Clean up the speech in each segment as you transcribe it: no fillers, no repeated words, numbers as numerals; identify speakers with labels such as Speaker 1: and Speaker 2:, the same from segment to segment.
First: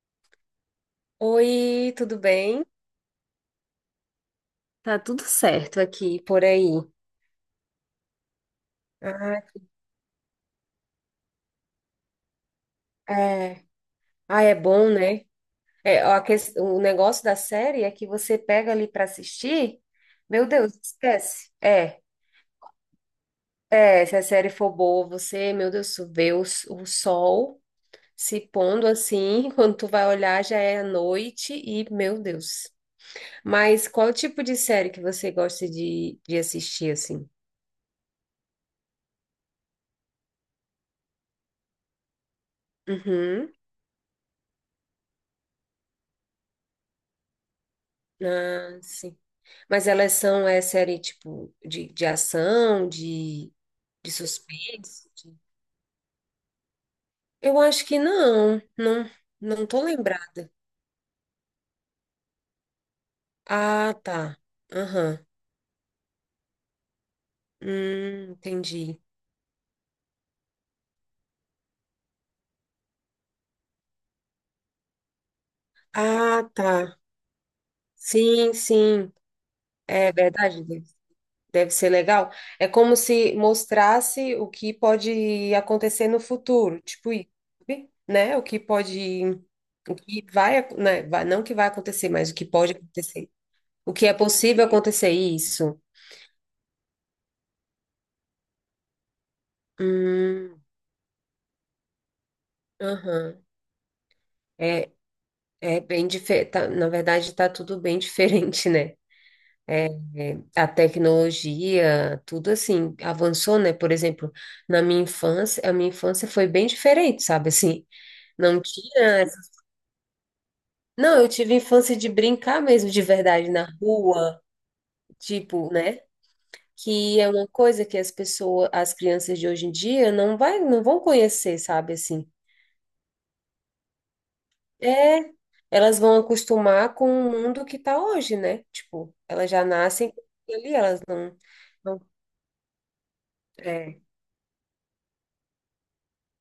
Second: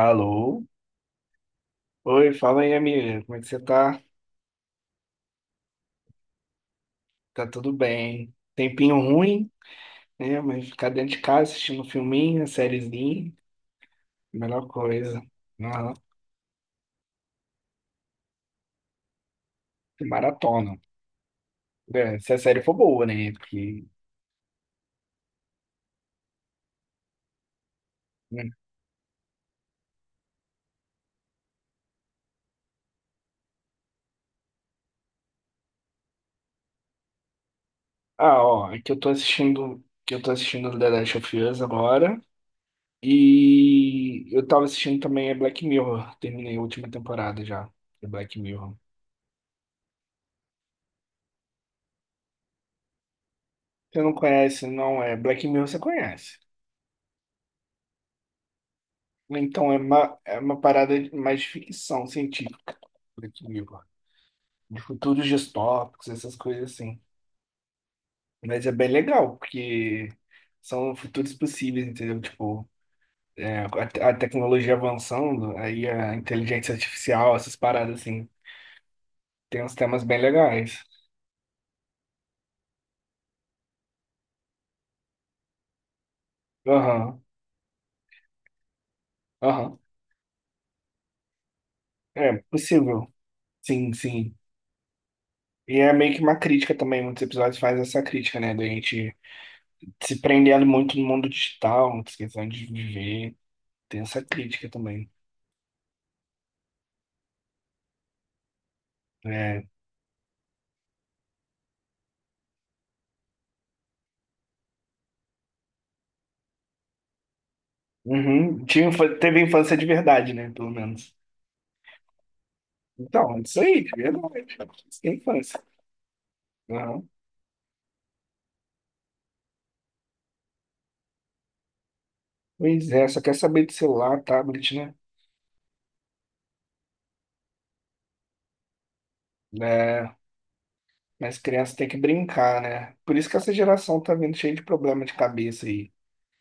Speaker 1: Alô?
Speaker 2: Oi, tudo
Speaker 1: Oi, fala
Speaker 2: bem?
Speaker 1: aí, amiga. Como é que você tá?
Speaker 2: Tá tudo certo aqui, por aí.
Speaker 1: Tá tudo bem? Tempinho
Speaker 2: Ah,
Speaker 1: ruim, né? Mas ficar dentro de casa assistindo um filminho, sériezinha,
Speaker 2: é. Ah, é
Speaker 1: melhor
Speaker 2: bom,
Speaker 1: coisa.
Speaker 2: né?
Speaker 1: Aham.
Speaker 2: É, ó, o negócio da série é que você pega ali para assistir, meu Deus,
Speaker 1: Maratona.
Speaker 2: esquece. É,
Speaker 1: É, se a série for boa, né? Porque...
Speaker 2: é, se a série for boa, você, meu Deus, tu vê o sol se
Speaker 1: né?
Speaker 2: pondo assim, quando tu vai olhar já é a noite e, meu Deus. Mas qual tipo de série que você gosta de assistir, assim?
Speaker 1: Ah, ó, é que eu tô assistindo, The Last of Us agora.
Speaker 2: Uhum.
Speaker 1: E eu tava assistindo também a Black Mirror. Terminei a última temporada já de Black Mirror.
Speaker 2: Ah, sim. Mas elas são, é série, tipo, de ação, de,
Speaker 1: Você
Speaker 2: de
Speaker 1: não conhece, não
Speaker 2: suspense?
Speaker 1: é? Black Mirror você conhece.
Speaker 2: Eu acho que não, não, não
Speaker 1: Então é
Speaker 2: tô
Speaker 1: uma, é
Speaker 2: lembrada.
Speaker 1: uma parada de- mais ficção científica, esse livro.
Speaker 2: Ah, tá.
Speaker 1: De
Speaker 2: Aham.
Speaker 1: futuros distópicos, essas coisas assim. Mas é bem
Speaker 2: Entendi.
Speaker 1: legal, porque são futuros possíveis, entendeu? Tipo, é, a, te- a tecnologia avançando, aí a
Speaker 2: Ah,
Speaker 1: inteligência
Speaker 2: tá.
Speaker 1: artificial, essas paradas assim.
Speaker 2: Sim, sim.
Speaker 1: Tem uns temas
Speaker 2: É
Speaker 1: bem
Speaker 2: verdade,
Speaker 1: legais.
Speaker 2: deve ser legal. É como se mostrasse o que pode acontecer no futuro, tipo,
Speaker 1: Aham,
Speaker 2: isso, sabe? Né? O que pode,
Speaker 1: aham.
Speaker 2: o que vai, né? Não o que vai acontecer, mas
Speaker 1: É
Speaker 2: o que pode
Speaker 1: possível.
Speaker 2: acontecer. O
Speaker 1: Sim,
Speaker 2: que é
Speaker 1: sim.
Speaker 2: possível acontecer isso?
Speaker 1: E é meio que uma crítica também, muitos episódios fazem essa crítica, né? Da gente se
Speaker 2: Hum,
Speaker 1: prendendo muito no mundo digital, muita questão de viver.
Speaker 2: aham.
Speaker 1: Tem essa crítica
Speaker 2: É,
Speaker 1: também.
Speaker 2: é, bem diferente. Na verdade, está tudo bem diferente, né?
Speaker 1: É.
Speaker 2: É, a tecnologia, tudo assim, avançou, né? Por exemplo, a minha infância foi bem diferente, sabe? Assim, não
Speaker 1: Uhum. Tinha, infa-
Speaker 2: tinha.
Speaker 1: teve infância de verdade, né? Pelo menos.
Speaker 2: Não, eu tive infância de brincar mesmo, de
Speaker 1: Então, é
Speaker 2: verdade,
Speaker 1: isso
Speaker 2: na
Speaker 1: aí, de
Speaker 2: rua,
Speaker 1: verdade. Isso que é infância.
Speaker 2: tipo, né?
Speaker 1: Uhum.
Speaker 2: Que é uma coisa que as crianças de hoje em dia não vão conhecer, sabe? Assim.
Speaker 1: Pois é, só quer saber de celular, tablet, né?
Speaker 2: É, elas vão acostumar com o mundo que tá hoje, né? Tipo, elas já
Speaker 1: É,
Speaker 2: nascem ali, elas não,
Speaker 1: mas criança tem que
Speaker 2: não
Speaker 1: brincar, né? Por isso que essa geração
Speaker 2: é,
Speaker 1: tá vindo cheia de problema de cabeça aí.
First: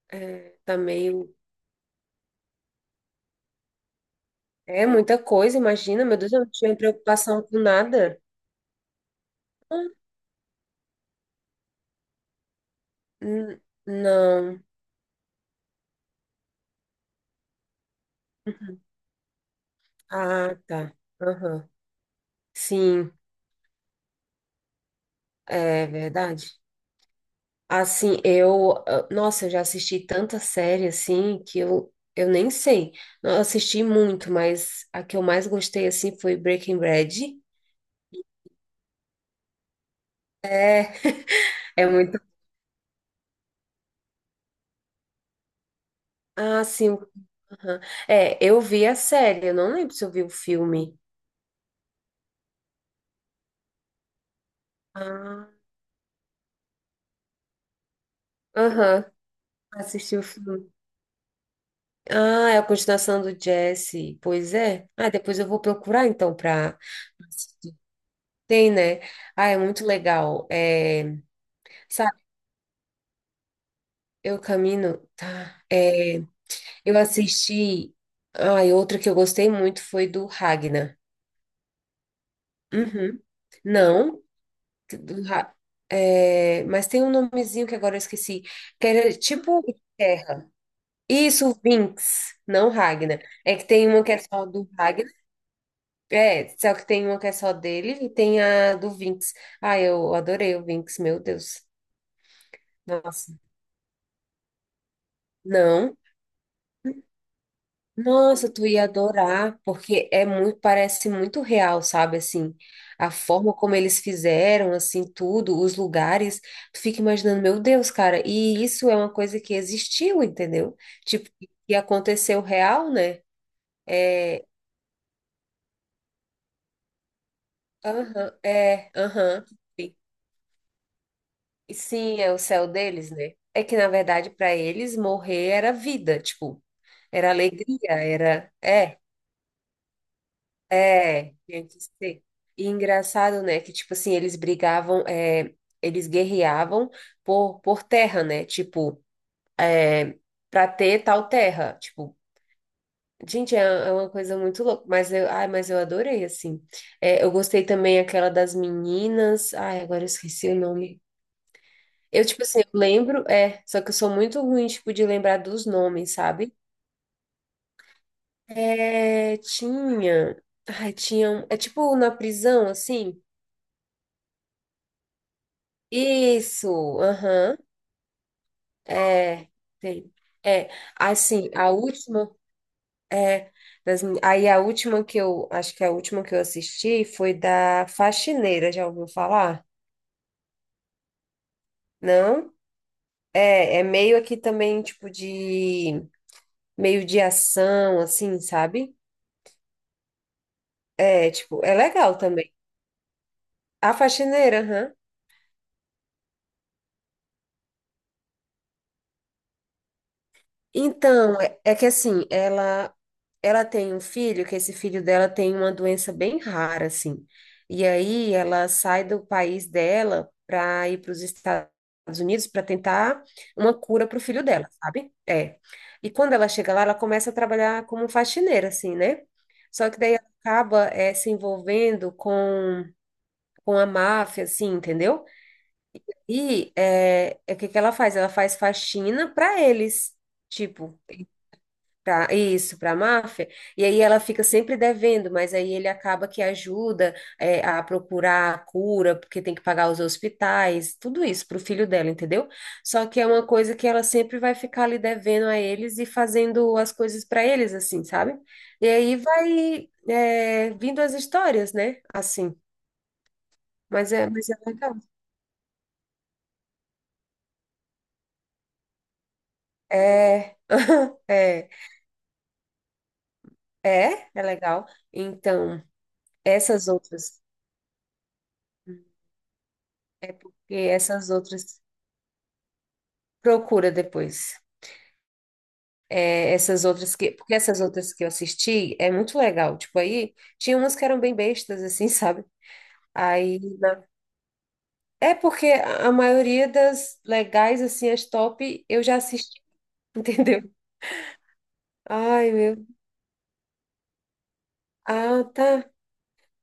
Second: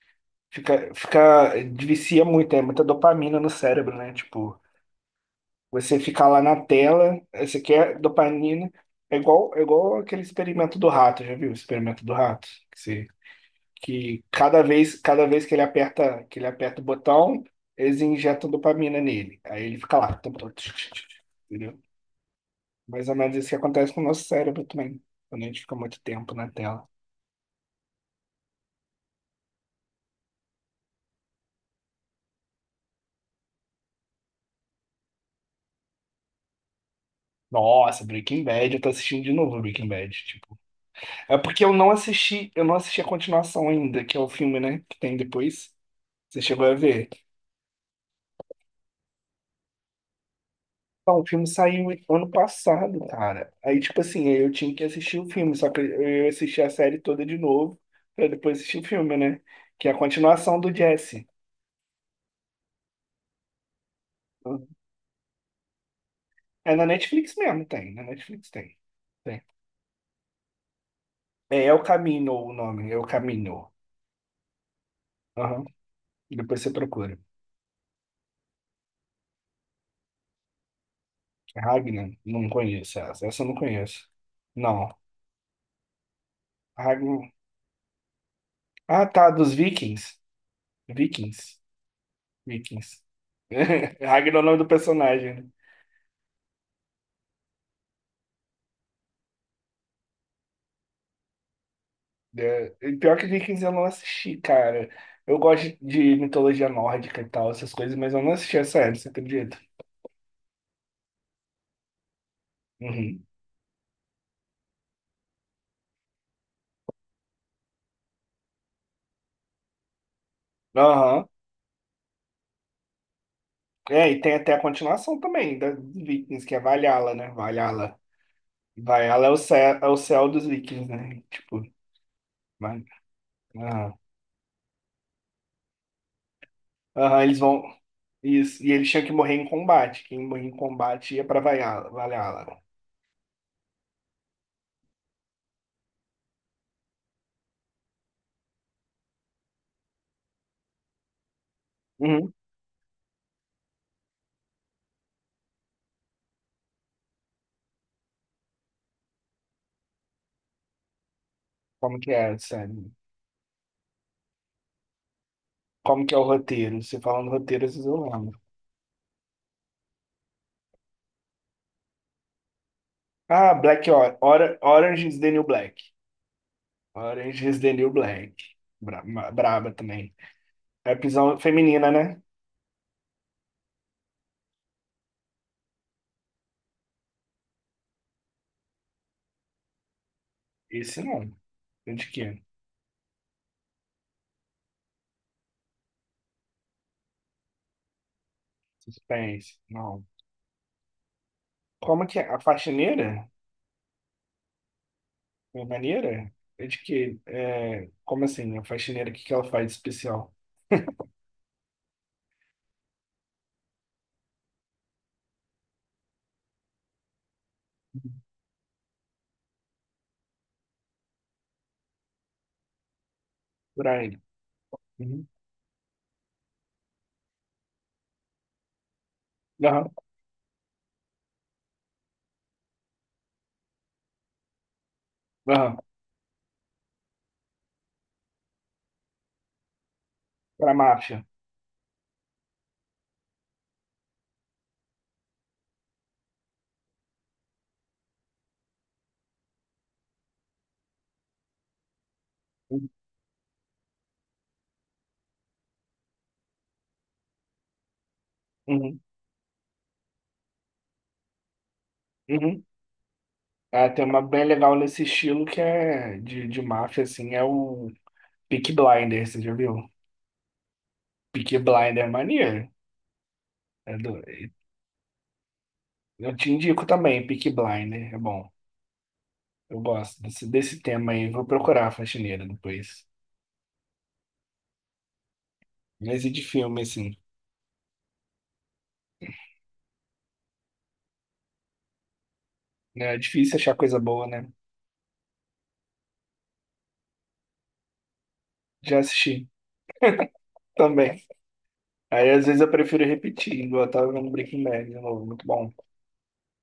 Speaker 2: é, tá
Speaker 1: Fica,
Speaker 2: meio,
Speaker 1: fica, vicia muito, é muita dopamina no cérebro, né? Tipo,
Speaker 2: é muita coisa,
Speaker 1: você
Speaker 2: imagina, meu
Speaker 1: ficar
Speaker 2: Deus, eu
Speaker 1: lá
Speaker 2: não
Speaker 1: na
Speaker 2: tinha
Speaker 1: tela,
Speaker 2: preocupação
Speaker 1: aí
Speaker 2: com
Speaker 1: você quer
Speaker 2: nada.
Speaker 1: dopamina. É igual, é
Speaker 2: Hum,
Speaker 1: igual aquele experimento do rato, já viu? O experimento do rato?
Speaker 2: n-
Speaker 1: Que
Speaker 2: Não.
Speaker 1: cada vez que ele aperta, o botão, eles injetam
Speaker 2: Uhum.
Speaker 1: dopamina nele. Aí ele fica lá, o tempo todo.
Speaker 2: Ah, tá. Aham.
Speaker 1: Entendeu? Mais
Speaker 2: Sim,
Speaker 1: ou menos isso que acontece com o nosso cérebro também, quando a gente fica
Speaker 2: é
Speaker 1: muito tempo na
Speaker 2: verdade.
Speaker 1: tela.
Speaker 2: Assim, ah, nossa, eu já assisti tanta série assim que eu nem sei. Não, eu assisti muito, mas a que eu mais gostei assim foi Breaking Bad.
Speaker 1: Nossa, Breaking Bad, eu tô assistindo de novo Breaking Bad, tipo.
Speaker 2: É,
Speaker 1: É porque eu
Speaker 2: é
Speaker 1: não
Speaker 2: muito.
Speaker 1: assisti, a continuação ainda, que é o filme, né, que tem depois. Você
Speaker 2: Ah,
Speaker 1: chegou a
Speaker 2: sim.
Speaker 1: ver?
Speaker 2: Aham. É, eu vi a série, eu não lembro se eu vi o filme.
Speaker 1: Não, o filme saiu ano passado, cara. Aí, tipo assim, eu tinha que assistir o
Speaker 2: Ah,
Speaker 1: filme, só que eu assisti a série toda de novo, pra depois assistir o
Speaker 2: aham.
Speaker 1: filme, né? Que é a
Speaker 2: Assisti o
Speaker 1: continuação
Speaker 2: filme.
Speaker 1: do Jesse.
Speaker 2: Ah, é a continuação do Jesse. Pois é. Ah, depois eu vou procurar então
Speaker 1: É
Speaker 2: para
Speaker 1: na Netflix mesmo,
Speaker 2: assistir.
Speaker 1: tem. Na Netflix
Speaker 2: Tem,
Speaker 1: tem.
Speaker 2: né?
Speaker 1: Tem.
Speaker 2: Ah, é muito legal. É,
Speaker 1: É El
Speaker 2: sabe,
Speaker 1: Camino o nome, El Camino.
Speaker 2: eu camino, tá?
Speaker 1: Aham.
Speaker 2: É,
Speaker 1: Depois você
Speaker 2: eu
Speaker 1: procura.
Speaker 2: assisti. Ah, e outra que eu gostei muito foi do Ragnar.
Speaker 1: Ragnar, não conheço
Speaker 2: Uhum.
Speaker 1: essa. Essa eu não conheço.
Speaker 2: Não.
Speaker 1: Não.
Speaker 2: Ra- é, mas tem um
Speaker 1: Ragnar.
Speaker 2: nomezinho que agora eu esqueci, que
Speaker 1: Ah,
Speaker 2: era
Speaker 1: tá, dos
Speaker 2: tipo
Speaker 1: Vikings.
Speaker 2: terra. Isso,
Speaker 1: Vikings.
Speaker 2: Vinx, não
Speaker 1: Vikings.
Speaker 2: Ragna. É que tem uma que é
Speaker 1: Ragnar é o
Speaker 2: só
Speaker 1: nome do
Speaker 2: do Ragna,
Speaker 1: personagem. Né?
Speaker 2: é, só que tem uma que é só dele e tem a do Vinx. Ah, eu adorei o Vinx, meu Deus.
Speaker 1: É, e pior que
Speaker 2: Nossa,
Speaker 1: Vikings eu não assisti, cara. Eu gosto
Speaker 2: não.
Speaker 1: de mitologia nórdica e tal, essas coisas, mas eu não
Speaker 2: Nossa,
Speaker 1: assisti a
Speaker 2: tu ia
Speaker 1: série, você acredita?
Speaker 2: adorar, porque é muito, parece muito real, sabe? Assim, a
Speaker 1: Uhum.
Speaker 2: forma como eles fizeram, assim, tudo, os lugares, tu fica imaginando, meu Deus, cara, e isso é uma coisa que existiu, entendeu?
Speaker 1: Aham.
Speaker 2: Tipo, que aconteceu real, né?
Speaker 1: É, e tem
Speaker 2: É,
Speaker 1: até a continuação também da dos Vikings, que é Valhalla, né? Valhalla.
Speaker 2: aham, é,
Speaker 1: Valhalla
Speaker 2: aham.
Speaker 1: é o
Speaker 2: Sim.
Speaker 1: céu dos Vikings, né? Tipo,
Speaker 2: E sim, é o céu
Speaker 1: vai.
Speaker 2: deles, né? É que, na
Speaker 1: Aham.
Speaker 2: verdade, para eles, morrer era vida, tipo,
Speaker 1: Aham,
Speaker 2: era
Speaker 1: eles vão.
Speaker 2: alegria, era,
Speaker 1: Isso. E eles
Speaker 2: é.
Speaker 1: tinham que morrer em combate. Quem morria em combate ia
Speaker 2: É,
Speaker 1: pra
Speaker 2: tinha que
Speaker 1: Valhalla.
Speaker 2: ser.
Speaker 1: Valhalla.
Speaker 2: E engraçado, né, que, tipo assim, eles brigavam, é, eles guerreavam por terra, né, tipo, pra ter tal terra, tipo,
Speaker 1: Uhum.
Speaker 2: gente, é uma coisa muito louca, mas eu adorei, assim. É, eu gostei também aquela das meninas, ai, agora eu esqueci o nome.
Speaker 1: Como que
Speaker 2: Eu,
Speaker 1: é,
Speaker 2: tipo assim, eu
Speaker 1: sério?
Speaker 2: lembro, é, só que eu sou muito ruim, tipo, de lembrar dos
Speaker 1: Como
Speaker 2: nomes,
Speaker 1: que é o
Speaker 2: sabe?
Speaker 1: roteiro? Você falando roteiro, vocês eu lembro.
Speaker 2: É, tinha, é tipo na prisão, assim,
Speaker 1: Ah, Orange is the New Black.
Speaker 2: isso,
Speaker 1: Orange
Speaker 2: aham.
Speaker 1: is the New Black.
Speaker 2: É,
Speaker 1: Braba também.
Speaker 2: tem. É,
Speaker 1: É prisão
Speaker 2: assim, a
Speaker 1: feminina, né?
Speaker 2: última, é, das mi- aí a última que eu, acho que a última que eu assisti foi da Faxineira, já ouviu falar?
Speaker 1: Esse não. É de que?
Speaker 2: Não? É, meio aqui também, tipo, de, meio de ação, assim, sabe?
Speaker 1: Suspense. Não.
Speaker 2: É, tipo, é
Speaker 1: Como
Speaker 2: legal
Speaker 1: que é? A
Speaker 2: também.
Speaker 1: faxineira?
Speaker 2: A Faxineira, aham.
Speaker 1: A maneira? É de que? É... Como assim? A faxineira, o que que ela faz de especial?
Speaker 2: Então, é que assim, ela tem um filho, que esse filho dela tem uma doença bem rara, assim. E aí ela sai do país dela para ir para os Estados Unidos para tentar uma
Speaker 1: Por
Speaker 2: cura
Speaker 1: aí.
Speaker 2: para o filho dela, sabe?
Speaker 1: Uhum.
Speaker 2: É. E quando ela chega lá, ela começa a trabalhar como faxineira, assim, né?
Speaker 1: Aham.
Speaker 2: Só que daí ela acaba se envolvendo com a máfia, assim, entendeu?
Speaker 1: Aham.
Speaker 2: E é o que que ela faz? Ela faz faxina para eles,
Speaker 1: Pra
Speaker 2: tipo.
Speaker 1: máfia.
Speaker 2: Pra, isso, para a máfia, e aí ela fica sempre devendo, mas aí ele acaba que ajuda a procurar a cura, porque tem que pagar os hospitais, tudo isso para o filho dela, entendeu?
Speaker 1: Uhum.
Speaker 2: Só que é uma coisa que ela sempre vai ficar ali devendo a eles e fazendo as coisas para eles, assim, sabe? E
Speaker 1: Uhum.
Speaker 2: aí vai vindo as histórias, né? Assim,
Speaker 1: Uhum. Ah, tem
Speaker 2: mas
Speaker 1: uma
Speaker 2: é,
Speaker 1: bem
Speaker 2: mas é
Speaker 1: legal
Speaker 2: legal.
Speaker 1: nesse estilo que é de máfia, assim, é o Peaky Blinders, você já viu?
Speaker 2: É,
Speaker 1: Peaky
Speaker 2: é,
Speaker 1: Blinder é maneiro. É do-
Speaker 2: é, é legal. Então,
Speaker 1: Eu te indico
Speaker 2: essas
Speaker 1: também,
Speaker 2: outras,
Speaker 1: Peaky Blinder. É bom. Eu gosto
Speaker 2: é
Speaker 1: desse,
Speaker 2: porque
Speaker 1: desse tema aí.
Speaker 2: essas
Speaker 1: Vou
Speaker 2: outras.
Speaker 1: procurar a faxineira depois.
Speaker 2: Procura depois.
Speaker 1: Mas e de
Speaker 2: É,
Speaker 1: filme,
Speaker 2: essas outras
Speaker 1: assim?
Speaker 2: que, porque essas outras que eu assisti é muito legal. Tipo, aí tinha umas que eram bem bestas, assim, sabe?
Speaker 1: É difícil
Speaker 2: Aí,
Speaker 1: achar coisa
Speaker 2: na-
Speaker 1: boa, né?
Speaker 2: É porque a maioria das legais, assim, as top,
Speaker 1: Já
Speaker 2: eu já
Speaker 1: assisti
Speaker 2: assisti, entendeu?
Speaker 1: também. Aí às
Speaker 2: Ai,
Speaker 1: vezes eu
Speaker 2: meu.
Speaker 1: prefiro repetir, igual eu tava vendo Breaking Bad de novo.
Speaker 2: Ah,
Speaker 1: Muito bom.
Speaker 2: tá.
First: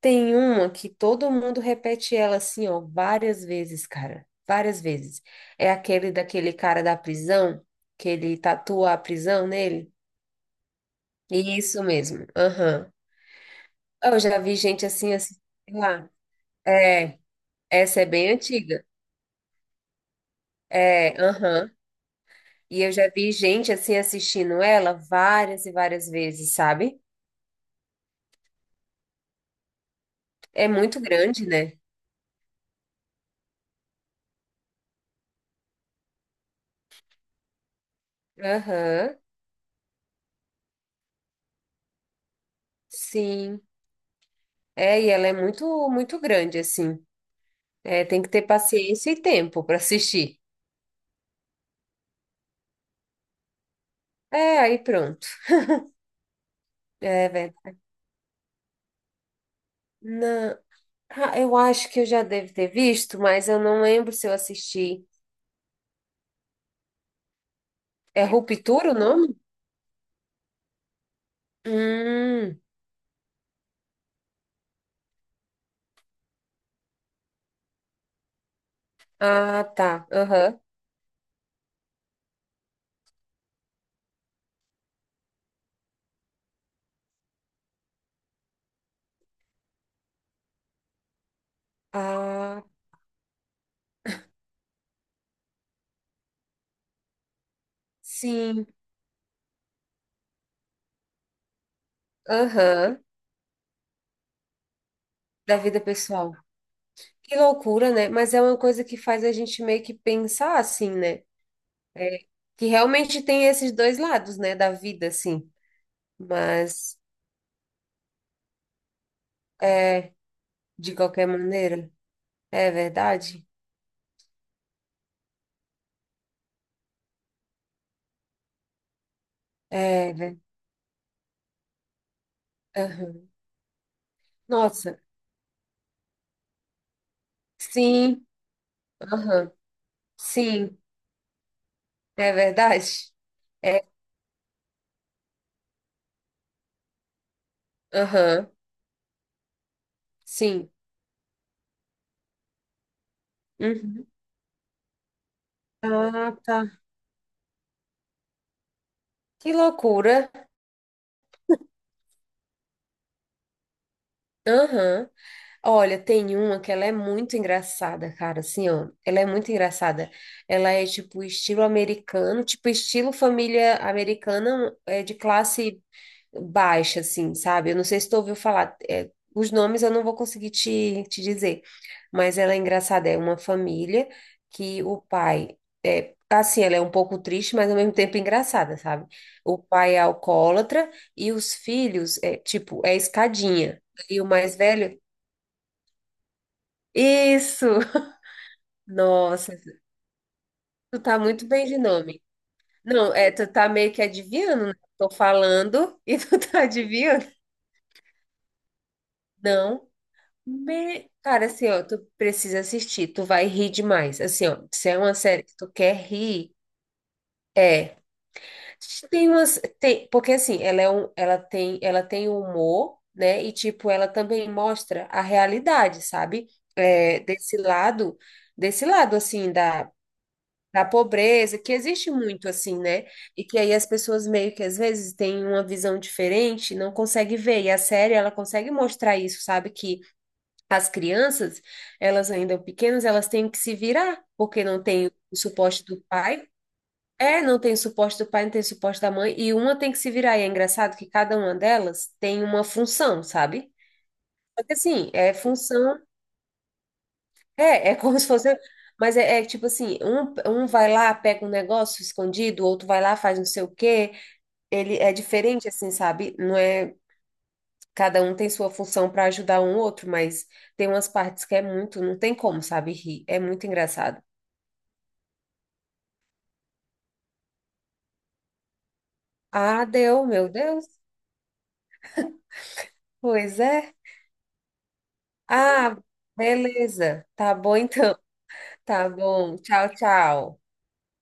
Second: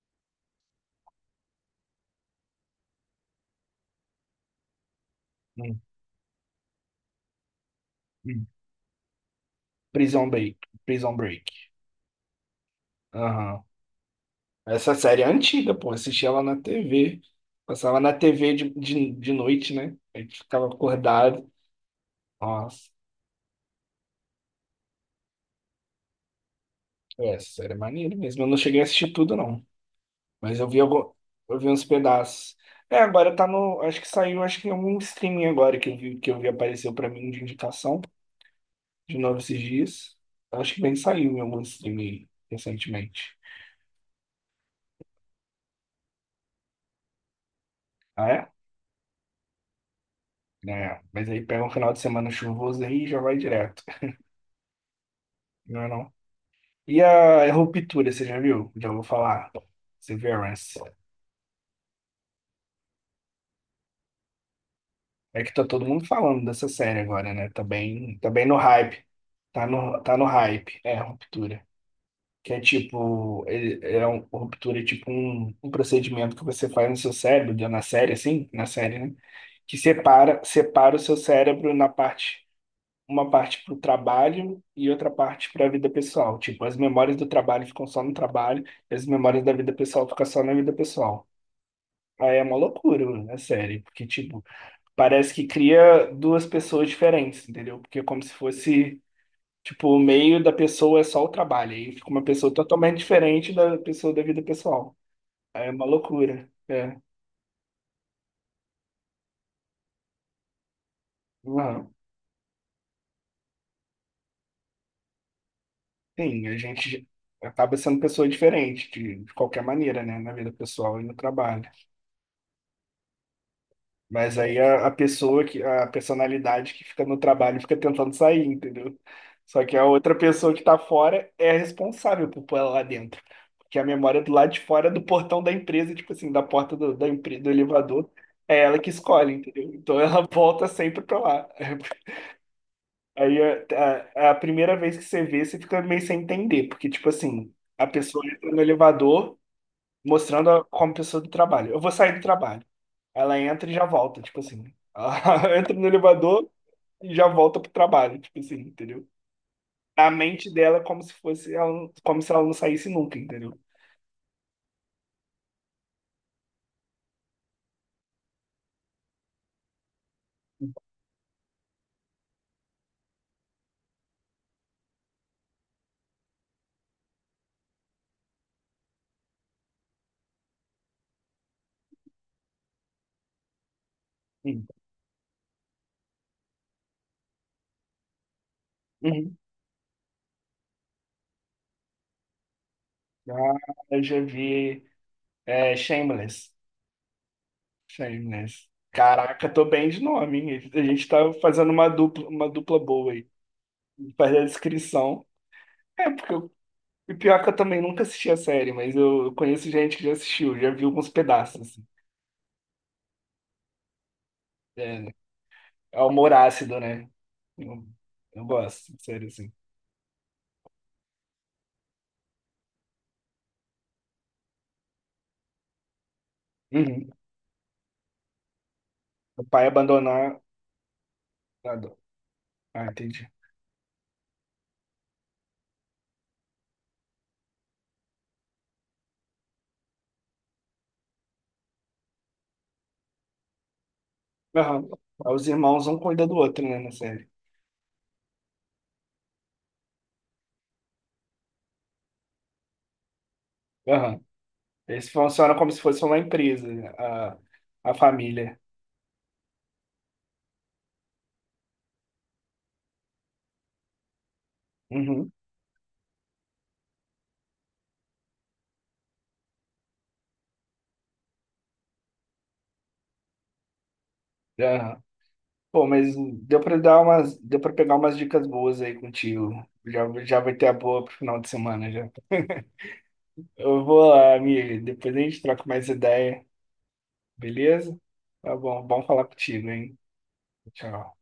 Speaker 2: Tem uma que todo mundo repete ela, assim, ó, várias vezes, cara. Várias vezes. É
Speaker 1: Hum,
Speaker 2: aquele daquele cara da prisão, que ele
Speaker 1: hum.
Speaker 2: tatua a prisão nele.
Speaker 1: Prison Break. Prison Break.
Speaker 2: Isso mesmo. Aham.
Speaker 1: Aham.
Speaker 2: Eu já vi gente
Speaker 1: Essa
Speaker 2: assim,
Speaker 1: série é
Speaker 2: assim,
Speaker 1: antiga,
Speaker 2: sei
Speaker 1: pô.
Speaker 2: lá.
Speaker 1: Assisti ela na
Speaker 2: É,
Speaker 1: TV. Passava
Speaker 2: essa é
Speaker 1: na
Speaker 2: bem
Speaker 1: TV de,
Speaker 2: antiga.
Speaker 1: de, de noite, né? A gente ficava
Speaker 2: É,
Speaker 1: acordado.
Speaker 2: aham. E
Speaker 1: Nossa.
Speaker 2: eu já vi gente assim assistindo ela várias e várias vezes, sabe?
Speaker 1: É, essa série é maneiro mesmo. Eu não cheguei a assistir tudo, não. Mas eu
Speaker 2: É
Speaker 1: vi,
Speaker 2: muito
Speaker 1: algum,
Speaker 2: grande,
Speaker 1: eu vi
Speaker 2: né?
Speaker 1: uns pedaços. É, agora tá no. Acho que saiu, acho que em algum streaming agora que eu vi, apareceu pra mim de indicação
Speaker 2: Aham,
Speaker 1: de novo esses dias. Acho que bem saiu em algum streaming recentemente.
Speaker 2: sim. É, e ela é muito, muito grande, assim. É, tem
Speaker 1: Ah,
Speaker 2: que ter
Speaker 1: é?
Speaker 2: paciência e tempo para assistir.
Speaker 1: É, mas aí pega um final de semana chuvoso aí e já vai direto.
Speaker 2: É, aí pronto.
Speaker 1: Não é não? E
Speaker 2: É
Speaker 1: a
Speaker 2: verdade.
Speaker 1: Ruptura, você já viu? Já vou falar.
Speaker 2: Não,
Speaker 1: Severance.
Speaker 2: ah, eu acho que eu já devo ter visto, mas eu não lembro se eu assisti.
Speaker 1: É que tá todo mundo falando dessa série agora, né? Tá bem,
Speaker 2: É
Speaker 1: tá bem no
Speaker 2: Ruptura o
Speaker 1: hype.
Speaker 2: nome?
Speaker 1: Tá no, tá no hype. É, Ruptura. Que é
Speaker 2: Hum,
Speaker 1: tipo, ele, é um, Ruptura é tipo um, um procedimento que você faz no seu cérebro, deu na série, assim, na série, né?
Speaker 2: ah,
Speaker 1: Que
Speaker 2: tá.
Speaker 1: separa,
Speaker 2: Aham.
Speaker 1: separa o seu cérebro na parte, uma parte pro trabalho e outra parte pra vida pessoal. Tipo, as memórias do trabalho ficam só no trabalho, e as memórias da vida pessoal ficam só na vida pessoal. Aí é uma
Speaker 2: Ah,
Speaker 1: loucura, né, série? Porque, tipo, parece que cria duas pessoas diferentes, entendeu? Porque é como se
Speaker 2: sim,
Speaker 1: fosse, tipo, o meio da pessoa é só o trabalho. Aí fica uma pessoa totalmente
Speaker 2: aham,
Speaker 1: diferente da pessoa da vida pessoal.
Speaker 2: da
Speaker 1: Aí é
Speaker 2: vida
Speaker 1: uma
Speaker 2: pessoal.
Speaker 1: loucura. É.
Speaker 2: Que loucura, né? Mas é uma coisa que faz a gente meio que pensar assim, né?
Speaker 1: Uhum.
Speaker 2: É, que realmente tem esses dois lados, né, da vida, assim.
Speaker 1: Sim, a
Speaker 2: Mas,
Speaker 1: gente acaba sendo pessoa diferente, de qualquer maneira,
Speaker 2: é,
Speaker 1: né? Na vida
Speaker 2: de
Speaker 1: pessoal e no
Speaker 2: qualquer
Speaker 1: trabalho.
Speaker 2: maneira, é verdade?
Speaker 1: Mas aí a pessoa que, a personalidade que fica no trabalho fica tentando sair, entendeu? Só que a
Speaker 2: É,
Speaker 1: outra pessoa que tá fora é a responsável por pôr ela lá dentro.
Speaker 2: aham.
Speaker 1: Porque a memória do lado de fora é
Speaker 2: Nossa,
Speaker 1: do portão da empresa, tipo assim, da porta do, da empresa, do elevador,
Speaker 2: sim,
Speaker 1: é ela que escolhe,
Speaker 2: aham,
Speaker 1: entendeu? Então ela volta
Speaker 2: sim,
Speaker 1: sempre pra lá.
Speaker 2: é verdade?
Speaker 1: Aí
Speaker 2: É,
Speaker 1: a primeira vez que você vê, você fica meio sem entender, porque, tipo assim, a pessoa
Speaker 2: aham,
Speaker 1: entra no elevador mostrando a,
Speaker 2: sim.
Speaker 1: como pessoa do trabalho. Eu vou sair do trabalho. Ela entra e já
Speaker 2: Uhum.
Speaker 1: volta, tipo assim. Ela entra no
Speaker 2: Ah,
Speaker 1: elevador
Speaker 2: tá.
Speaker 1: e já volta pro trabalho, tipo assim, entendeu?
Speaker 2: Que
Speaker 1: A
Speaker 2: loucura.
Speaker 1: mente dela é como se fosse ela, como se ela não saísse nunca, entendeu?
Speaker 2: Aham. Olha, tem uma que ela é muito engraçada, cara, assim, ó, ela é muito engraçada, ela é tipo estilo americano, tipo estilo família americana de classe baixa, assim, sabe? Eu não sei se tu ouviu falar, é, os nomes eu não vou conseguir te dizer, mas ela é engraçada, é uma família
Speaker 1: Sim.
Speaker 2: que o pai, assim, ela é um pouco triste, mas ao mesmo tempo engraçada, sabe?
Speaker 1: Uhum.
Speaker 2: O pai é alcoólatra e os filhos, tipo, é
Speaker 1: Ah,
Speaker 2: escadinha,
Speaker 1: eu já
Speaker 2: e o mais
Speaker 1: vi
Speaker 2: velho
Speaker 1: é, Shameless.
Speaker 2: isso!
Speaker 1: Shameless. Caraca,
Speaker 2: Nossa,
Speaker 1: tô bem de nome, hein? A
Speaker 2: tu
Speaker 1: gente
Speaker 2: tá
Speaker 1: tá
Speaker 2: muito bem
Speaker 1: fazendo
Speaker 2: de nome.
Speaker 1: uma dupla boa
Speaker 2: Não,
Speaker 1: aí.
Speaker 2: tu tá meio que
Speaker 1: Fazer a
Speaker 2: adivinhando, né? Tô
Speaker 1: descrição.
Speaker 2: falando
Speaker 1: É,
Speaker 2: e
Speaker 1: porque
Speaker 2: tu
Speaker 1: eu,
Speaker 2: tá
Speaker 1: e
Speaker 2: adivinhando.
Speaker 1: pior que eu também nunca assisti a série, mas eu, conheço
Speaker 2: Não.
Speaker 1: gente que já assistiu, já viu alguns
Speaker 2: Cara,
Speaker 1: pedaços,
Speaker 2: assim, ó,
Speaker 1: assim.
Speaker 2: tu precisa assistir, tu vai rir demais. Assim, ó, se é
Speaker 1: É,
Speaker 2: uma série que tu quer
Speaker 1: é o humor
Speaker 2: rir,
Speaker 1: ácido, né? Eu,
Speaker 2: é.
Speaker 1: gosto, sério, assim.
Speaker 2: Porque assim, ela é um, ela tem humor, né? E tipo, ela também mostra a realidade, sabe?
Speaker 1: Uhum.
Speaker 2: É, desse lado
Speaker 1: O
Speaker 2: assim
Speaker 1: pai abandonar.
Speaker 2: da pobreza, que
Speaker 1: Ah, do-
Speaker 2: existe muito assim,
Speaker 1: ah,
Speaker 2: né?
Speaker 1: entendi.
Speaker 2: E que aí as pessoas meio que às vezes têm uma visão diferente, não consegue ver. E a série, ela consegue mostrar isso, sabe? Que as crianças, elas ainda pequenas, elas têm que se virar, porque não
Speaker 1: Aham.
Speaker 2: tem
Speaker 1: Aí
Speaker 2: o
Speaker 1: os
Speaker 2: suporte
Speaker 1: irmãos um
Speaker 2: do
Speaker 1: cuida do
Speaker 2: pai.
Speaker 1: outro, né, na série.
Speaker 2: É, não tem o suporte do pai, não tem o suporte da mãe, e uma tem que se virar. E é engraçado que cada uma delas tem uma função, sabe?
Speaker 1: Aham.
Speaker 2: Só que assim,
Speaker 1: Eles
Speaker 2: é
Speaker 1: funcionam como se
Speaker 2: função.
Speaker 1: fosse uma empresa, a,
Speaker 2: É,
Speaker 1: a
Speaker 2: é como se fosse.
Speaker 1: família.
Speaker 2: Mas é, tipo assim, um vai lá, pega um negócio escondido, o outro vai lá, faz não sei o quê. Ele é
Speaker 1: Uhum.
Speaker 2: diferente, assim, sabe? Não é. Cada um tem sua função para ajudar um outro, mas tem umas partes que é muito, não tem como, sabe, rir. É muito engraçado.
Speaker 1: Aham. Pô, mas deu pra dar umas, deu pra pegar umas dicas boas aí contigo.
Speaker 2: Ah,
Speaker 1: Já,
Speaker 2: deu,
Speaker 1: já
Speaker 2: meu
Speaker 1: vai ter a
Speaker 2: Deus.
Speaker 1: boa pro final de semana já.
Speaker 2: Pois
Speaker 1: Eu
Speaker 2: é.
Speaker 1: vou lá, amigo. Depois a gente troca mais
Speaker 2: Ah,
Speaker 1: ideia,
Speaker 2: beleza. Tá bom
Speaker 1: beleza?
Speaker 2: então.
Speaker 1: Tá bom, bom
Speaker 2: Tá
Speaker 1: falar
Speaker 2: bom.
Speaker 1: contigo,
Speaker 2: Tchau,
Speaker 1: hein?
Speaker 2: tchau.
Speaker 1: Tchau.